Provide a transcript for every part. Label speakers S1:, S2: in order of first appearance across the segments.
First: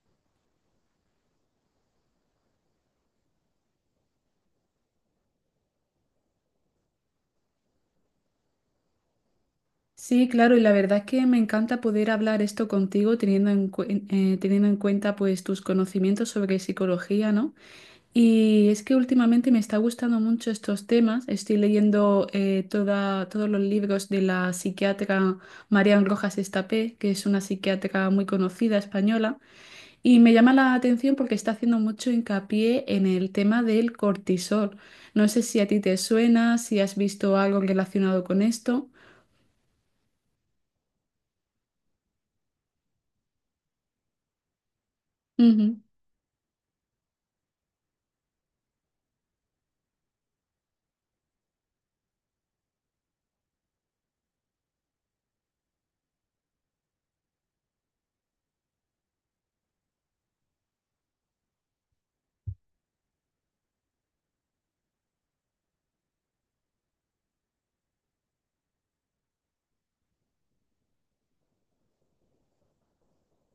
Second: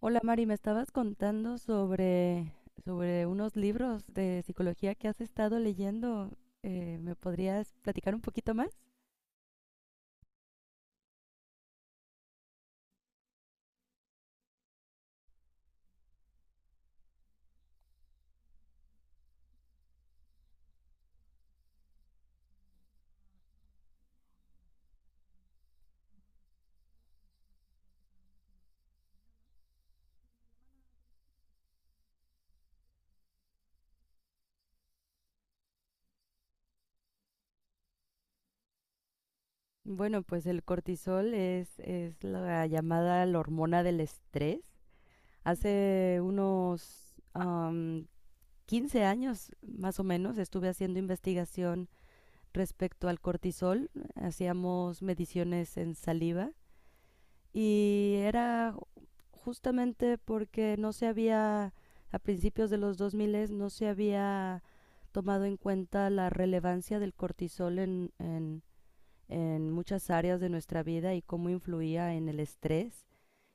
S1: Hola Mari, me estabas contando sobre unos libros de psicología que has estado leyendo. ¿me podrías platicar un poquito más?
S2: Sí, claro, y la verdad es que me encanta poder hablar esto contigo teniendo en cuenta pues tus conocimientos sobre psicología, ¿no? Y es que últimamente me está gustando mucho estos temas. Estoy leyendo todos los libros de la psiquiatra Marian Rojas Estapé, que es una psiquiatra muy conocida española, y me llama la atención porque está haciendo mucho hincapié en el tema del cortisol. No sé si a ti te suena, si has visto algo relacionado con esto.
S1: Bueno, pues el cortisol es la llamada la hormona del estrés.
S2: Ujú.
S1: Hace unos 15 años más o menos estuve haciendo investigación respecto al cortisol. Hacíamos mediciones en saliva y era justamente porque no se había, a principios de los 2000, no se había tomado en cuenta la relevancia del cortisol en muchas áreas de nuestra vida y cómo influía en el estrés,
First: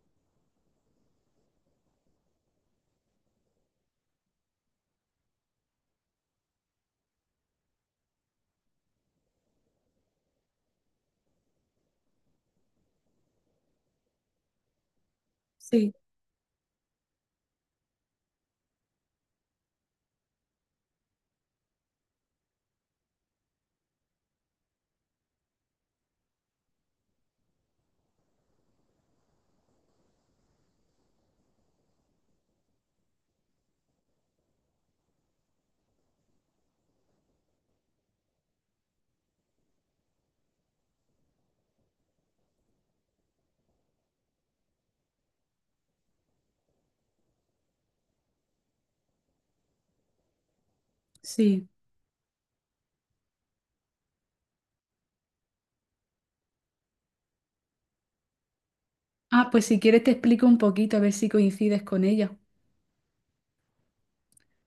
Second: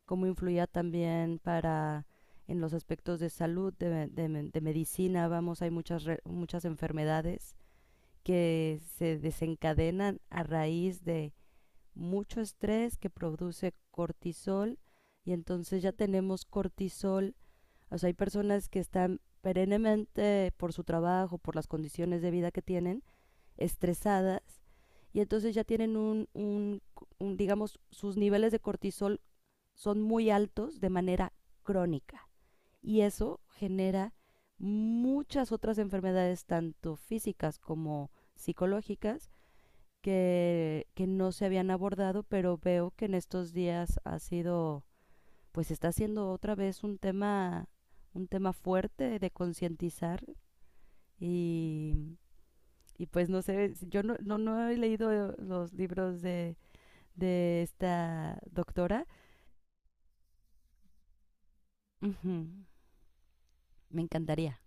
S1: cómo influía también para en los aspectos de salud, de medicina. Vamos, hay muchas, muchas enfermedades que se desencadenan a raíz de mucho estrés que produce cortisol, y entonces ya
S2: Sí.
S1: tenemos cortisol. O sea, hay personas que están perennemente por su trabajo, por las condiciones de vida que tienen, estresadas, y entonces ya tienen un, digamos, sus niveles de cortisol son muy altos de manera crónica, y eso genera muchas otras enfermedades, tanto físicas como psicológicas, que no se habían abordado, pero veo que en estos días ha sido, pues está siendo otra vez un tema fuerte de concientizar.
S2: Sí.
S1: Y, y pues no sé, si yo no he leído los libros de esta doctora.
S2: Ah, pues si quieres te explico un poquito a ver si coincides con ella.
S1: Ujú. Me encantaría.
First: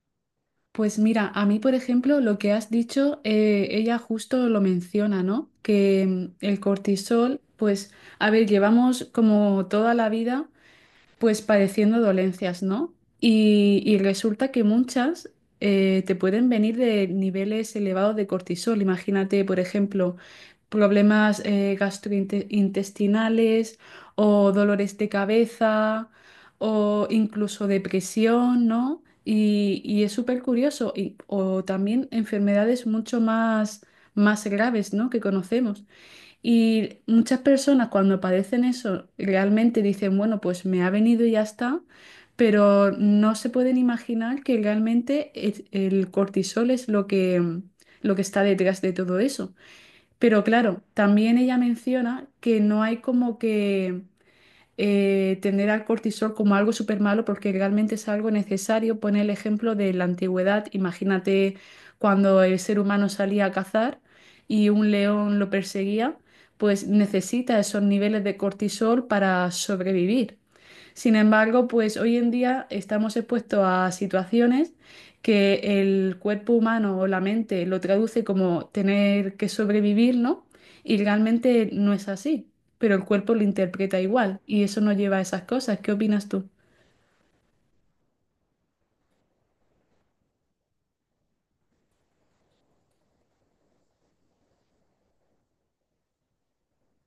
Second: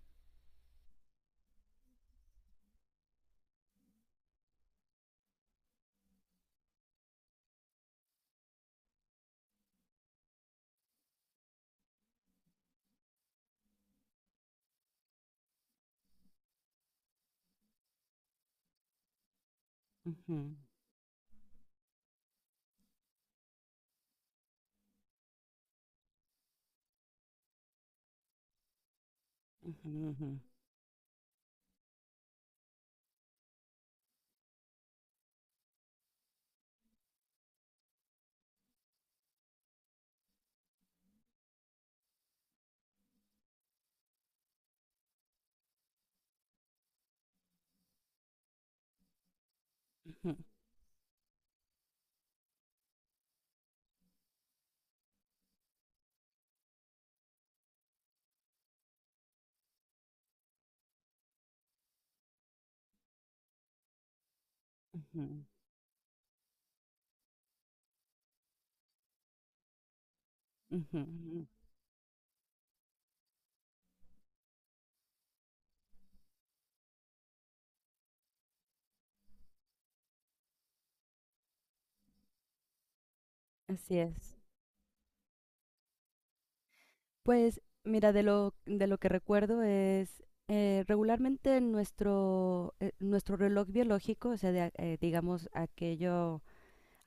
S2: Pues mira, a mí, por ejemplo, lo que has dicho, ella justo lo menciona, ¿no? Que el cortisol, pues, a ver, llevamos como toda la vida, pues padeciendo dolencias, ¿no? Y resulta que muchas te pueden venir de niveles elevados de cortisol. Imagínate, por ejemplo,
S1: Ujú,
S2: problemas gastrointestinales, o dolores de cabeza, o incluso depresión, ¿no? Y,
S1: ujú,
S2: y es
S1: ujú,
S2: súper curioso. O también enfermedades mucho más, más graves, ¿no? Que conocemos. Y muchas personas cuando padecen eso realmente dicen, bueno, pues me ha venido y ya está, pero no se pueden imaginar que realmente el cortisol es lo que está detrás de todo eso.
S1: ujú,
S2: Pero claro, también ella menciona que no hay como que tener al cortisol como algo súper malo, porque realmente es algo necesario. Pone el ejemplo de la antigüedad. Imagínate cuando el ser humano salía a cazar y un león
S1: ujú,
S2: lo perseguía, pues necesita esos niveles de cortisol para sobrevivir.
S1: ujú,
S2: Sin
S1: ujú.
S2: embargo, pues hoy en día estamos expuestos a situaciones que el cuerpo humano o la mente lo traduce como tener que sobrevivir, ¿no? Y realmente no es así, pero el cuerpo lo
S1: Así
S2: interpreta
S1: es.
S2: igual y eso nos lleva a esas cosas. ¿Qué opinas tú?
S1: Pues mira, de lo que recuerdo es regularmente nuestro reloj biológico, o sea, digamos, aquello,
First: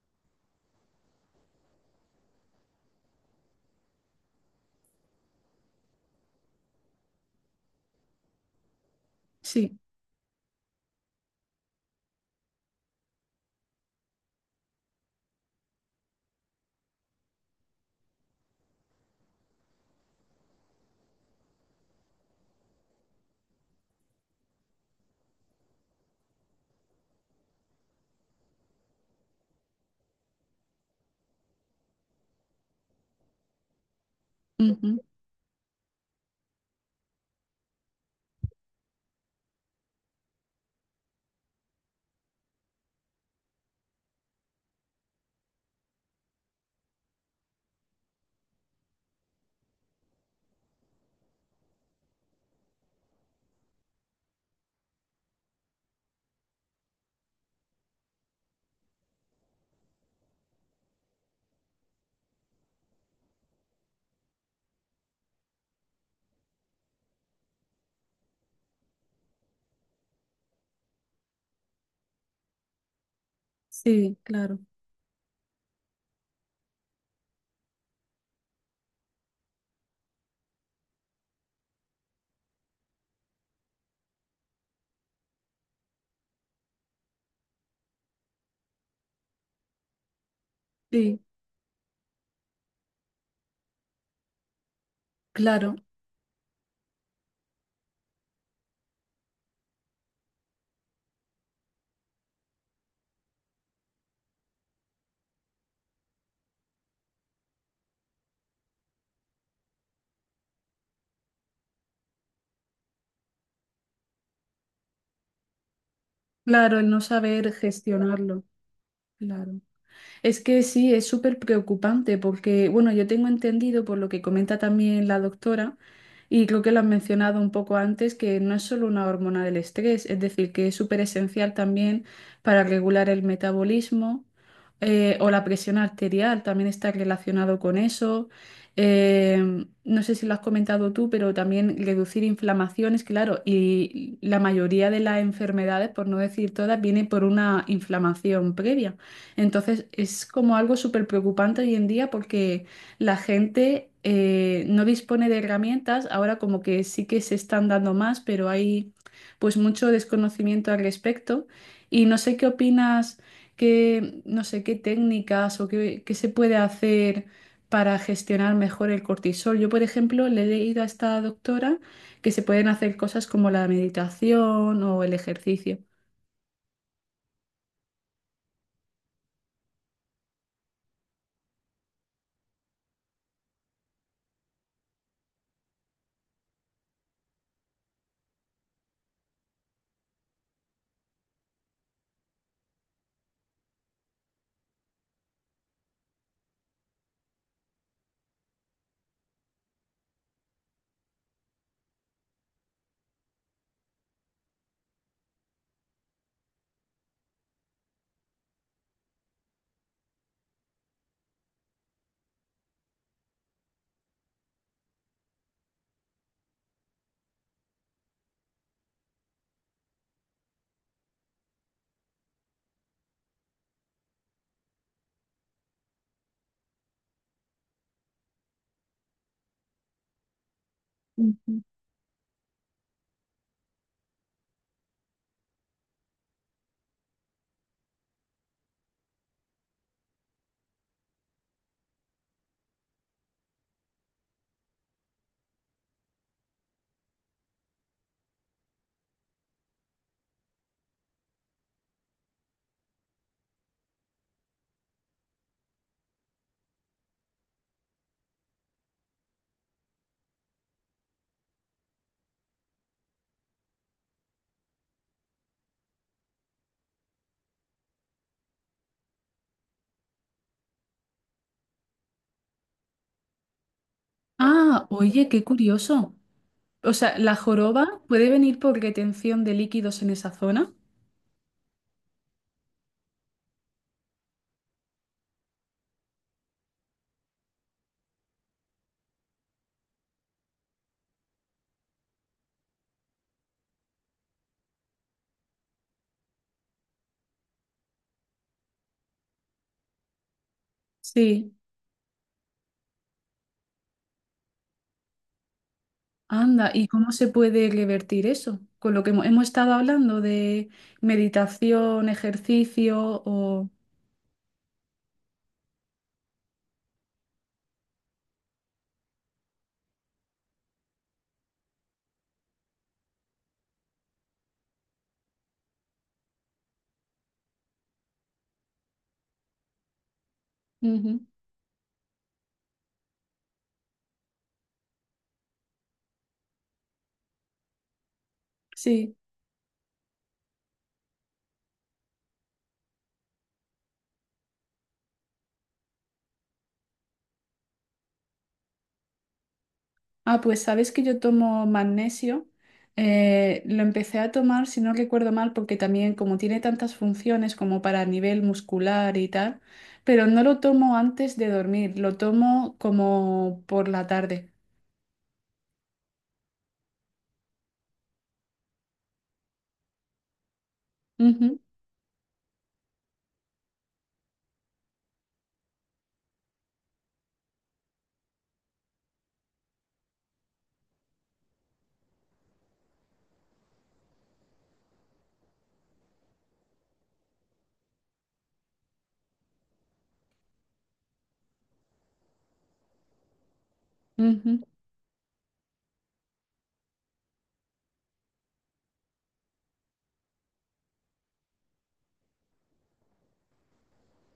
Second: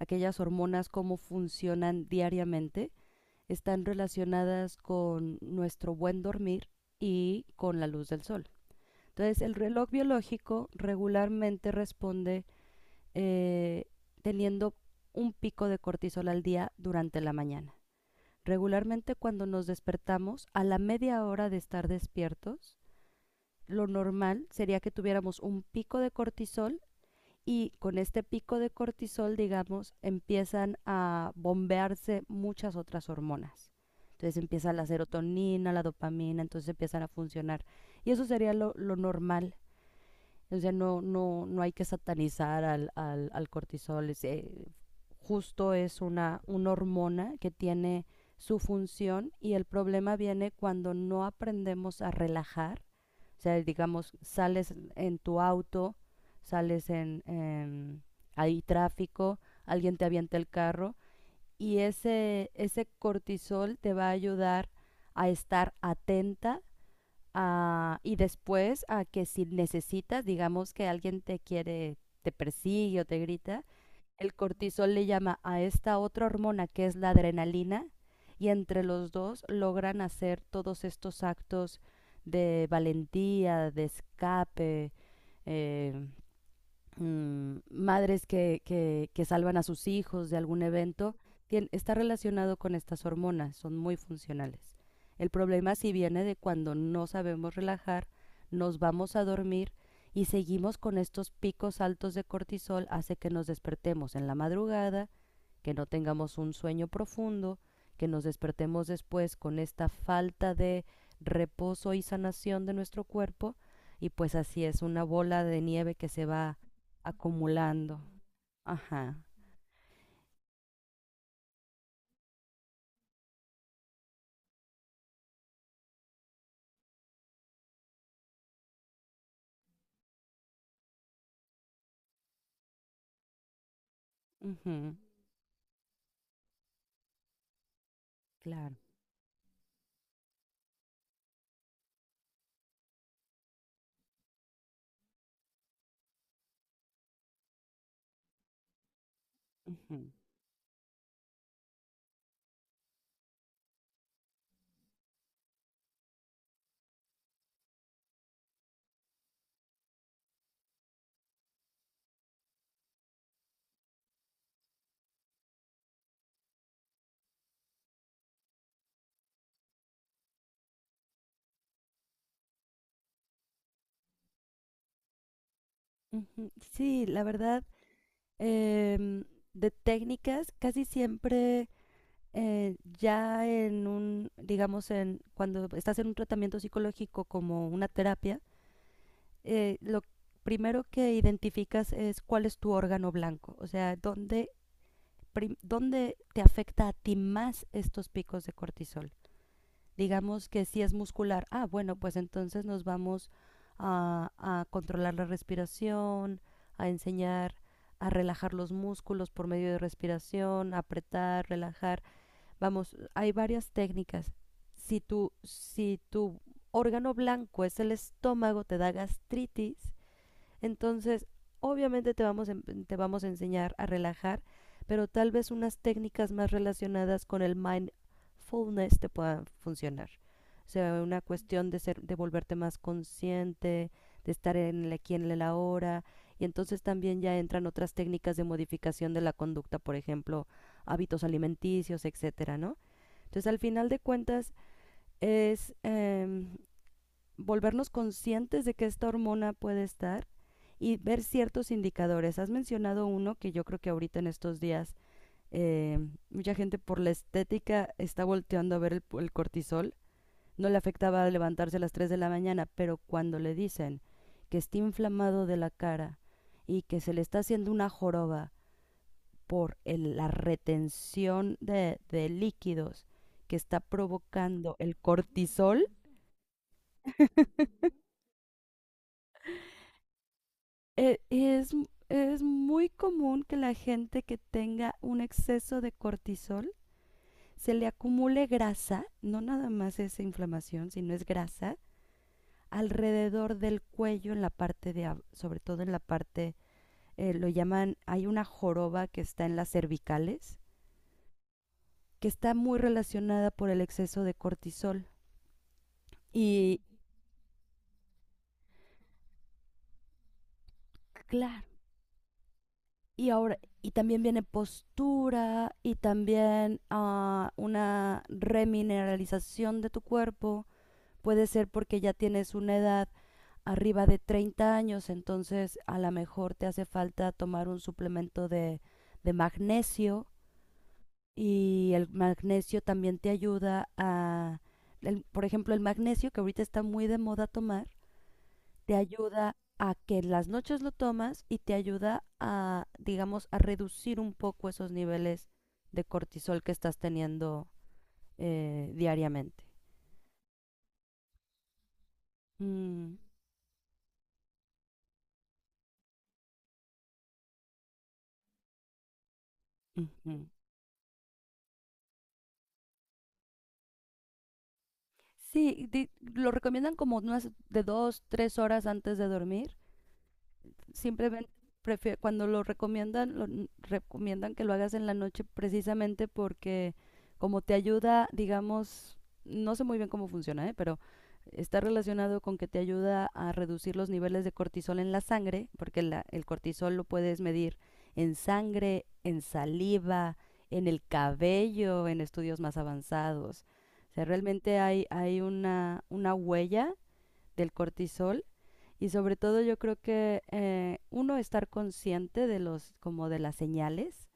S1: aquellas hormonas, cómo funcionan diariamente, están relacionadas con nuestro buen dormir y con la luz del sol. Entonces, el
S2: Sí.
S1: reloj biológico regularmente responde, eh, teniendo un pico de cortisol al día durante la mañana. Regularmente cuando nos despertamos, a la media hora de estar despiertos, lo normal sería que tuviéramos un pico de cortisol, y con este pico de cortisol, digamos, empiezan a bombearse muchas otras hormonas. Entonces empieza la
S2: Ujú.
S1: serotonina, la dopamina, entonces empiezan a funcionar. Y eso sería lo normal. O sea, no hay que satanizar al cortisol. Es, justo es una hormona que tiene su función, y el problema viene cuando no aprendemos a relajar. O sea, digamos, sales en tu auto, sales en, hay tráfico, alguien te avienta el carro, y ese cortisol te va a ayudar a estar atenta. Ah, y después a que si necesitas, digamos que alguien te quiere, te persigue o te grita,
S2: Sí,
S1: el
S2: claro.
S1: cortisol le llama a esta otra hormona que es la adrenalina, y entre los dos logran hacer todos estos actos de valentía, de escape, eh, madres que salvan a sus hijos de algún evento,
S2: Sí,
S1: está relacionado con estas hormonas, son muy funcionales. El problema
S2: claro.
S1: sí viene de cuando no sabemos relajar, nos vamos a dormir y seguimos con estos picos altos de cortisol, hace que nos despertemos en la madrugada, que no tengamos un sueño profundo, que nos despertemos después con esta falta de reposo y sanación de nuestro cuerpo, y pues así es una bola de nieve que se va
S2: Claro, el no saber
S1: acumulando.
S2: gestionarlo.
S1: Ajá.
S2: Claro. Es que sí, es súper preocupante porque, bueno, yo tengo entendido por lo que comenta también la doctora, y creo que lo has mencionado un poco antes, que no es solo una hormona del estrés, es decir, que es súper esencial también para regular el metabolismo,
S1: Ujú.
S2: o la presión arterial, también está relacionado con eso.
S1: Claro.
S2: No sé si lo has comentado tú, pero también reducir inflamaciones, claro, y la mayoría de las enfermedades, por no decir todas, viene por una inflamación previa. Entonces
S1: Ujú,
S2: es como algo súper preocupante hoy en día porque la gente no dispone de herramientas, ahora como que sí que se están dando más, pero hay pues mucho desconocimiento al respecto, y no sé qué opinas, qué, no sé qué técnicas o qué, qué se puede hacer para gestionar mejor el cortisol. Yo, por ejemplo, le he leído a esta doctora que se pueden hacer cosas como la meditación o el ejercicio.
S1: ujú. Sí, la verdad, em, de técnicas casi siempre ya en un, digamos, en cuando estás en un tratamiento psicológico como una terapia, lo primero que identificas es cuál es tu órgano blanco, o sea, dónde, dónde te afecta a ti más estos picos de cortisol. Digamos que si es muscular, ah, bueno, pues entonces nos vamos a controlar la respiración, a enseñar a relajar los músculos por medio de respiración, apretar, relajar. Vamos, hay varias técnicas. Si tu órgano blanco es el estómago, te da gastritis. Entonces, obviamente te vamos a enseñar a relajar, pero tal vez unas técnicas más relacionadas con el mindfulness te puedan funcionar. O sea, una
S2: Ujú.
S1: cuestión de ser, de volverte más consciente, de estar en el aquí en el ahora. Y entonces también ya entran otras técnicas de modificación de la conducta, por ejemplo, hábitos alimenticios, etcétera, ¿no? Entonces, al final de cuentas, es volvernos conscientes de que esta hormona puede estar, y ver ciertos indicadores. Has mencionado uno que yo creo que ahorita en estos días eh, mucha gente por la estética está volteando a ver el cortisol. No le afectaba levantarse a las 3 de la mañana, pero cuando le dicen que está inflamado de la cara y que se le está haciendo una joroba por el, la retención de líquidos que está provocando
S2: Ah,
S1: el
S2: oye, qué
S1: cortisol,
S2: curioso. O sea, ¿la joroba puede venir por retención de líquidos en esa zona?
S1: eh, es, es muy común que la gente que tenga un exceso de cortisol se le acumule grasa, no nada más es inflamación, sino es grasa, alrededor del cuello, en la parte de, sobre todo en la parte, lo llaman, hay una joroba que está en las cervicales,
S2: Sí.
S1: que está muy relacionada por el exceso de cortisol.
S2: Anda,
S1: Y
S2: ¿y cómo se puede revertir eso? Con lo que hemos estado hablando de
S1: claro,
S2: meditación, ejercicio
S1: y ahora,
S2: o…
S1: y también viene postura y también ah, una remineralización de tu cuerpo. Puede ser porque ya tienes una edad arriba de 30 años, entonces a lo mejor te hace falta tomar un suplemento de magnesio,
S2: Ujú.
S1: y el magnesio también te ayuda a, por ejemplo, el magnesio que ahorita está muy de moda tomar te
S2: Sí.
S1: ayuda a que las noches lo tomas, y te ayuda a, digamos, a reducir un poco esos niveles de cortisol que estás teniendo diariamente.
S2: Ah, pues sabes que yo tomo magnesio.
S1: Mm.
S2: Lo empecé a tomar, si no recuerdo mal, porque también como tiene tantas funciones como para nivel muscular y tal, pero no
S1: Ujú.
S2: lo tomo antes de dormir, lo tomo como por la tarde.
S1: Sí, lo recomiendan como unas de dos, tres horas antes de dormir simplemente.
S2: Ujú,
S1: Prefiero, cuando lo recomiendan, recomiendan que lo hagas en la noche precisamente porque como te ayuda, digamos, no sé muy bien cómo funciona, ¿eh? Pero está relacionado con que te ayuda a reducir los niveles de cortisol en la sangre, porque el cortisol lo puedes medir en sangre, en saliva, en el cabello, en estudios más avanzados. O sea,
S2: ujú.
S1: realmente hay, hay una huella del cortisol, y sobre todo yo creo que uno estar consciente de los, como de las señales,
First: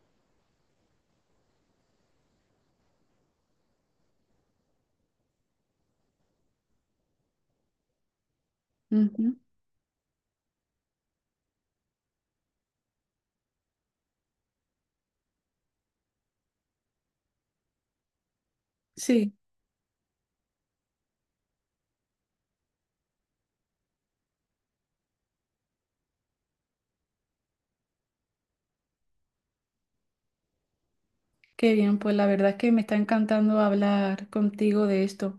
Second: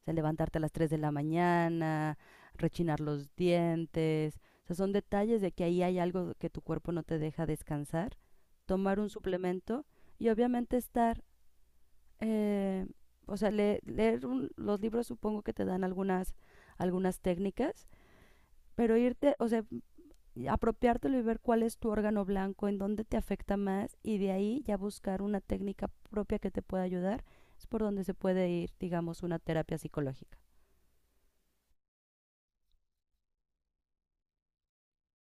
S1: o sea, levantarte a las 3 de la mañana, rechinar los dientes, o sea, son detalles de que ahí hay algo que tu cuerpo no te deja descansar, tomar un
S2: Ujú.
S1: suplemento y obviamente estar, eh, o sea, leer los libros supongo que te dan algunas, algunas técnicas, pero
S2: Sí,
S1: irte, o sea, apropiártelo y ver cuál es tu órgano blanco, en dónde te afecta más, y de ahí ya buscar una técnica propia que te pueda ayudar. Es por donde se puede ir, digamos, una terapia psicológica.
S2: qué bien, pues la verdad es que me está encantando hablar contigo de esto.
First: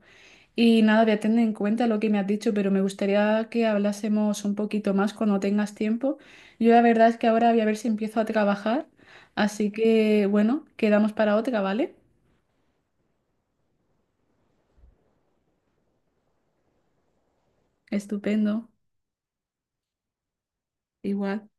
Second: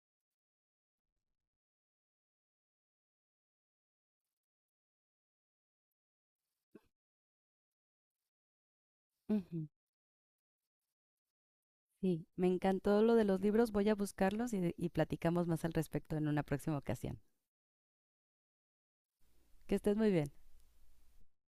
S2: Y nada, voy a tener en cuenta lo que me has dicho, pero me gustaría que hablásemos un poquito más cuando tengas tiempo. Yo la verdad es que ahora voy a ver si empiezo a trabajar,
S1: Ujú.
S2: así que bueno, quedamos para otra, ¿vale?
S1: Sí, me encantó lo de los libros, voy a buscarlos y platicamos más al respecto en una próxima ocasión.
S2: Estupendo,
S1: Que estés muy bien.
S2: igual.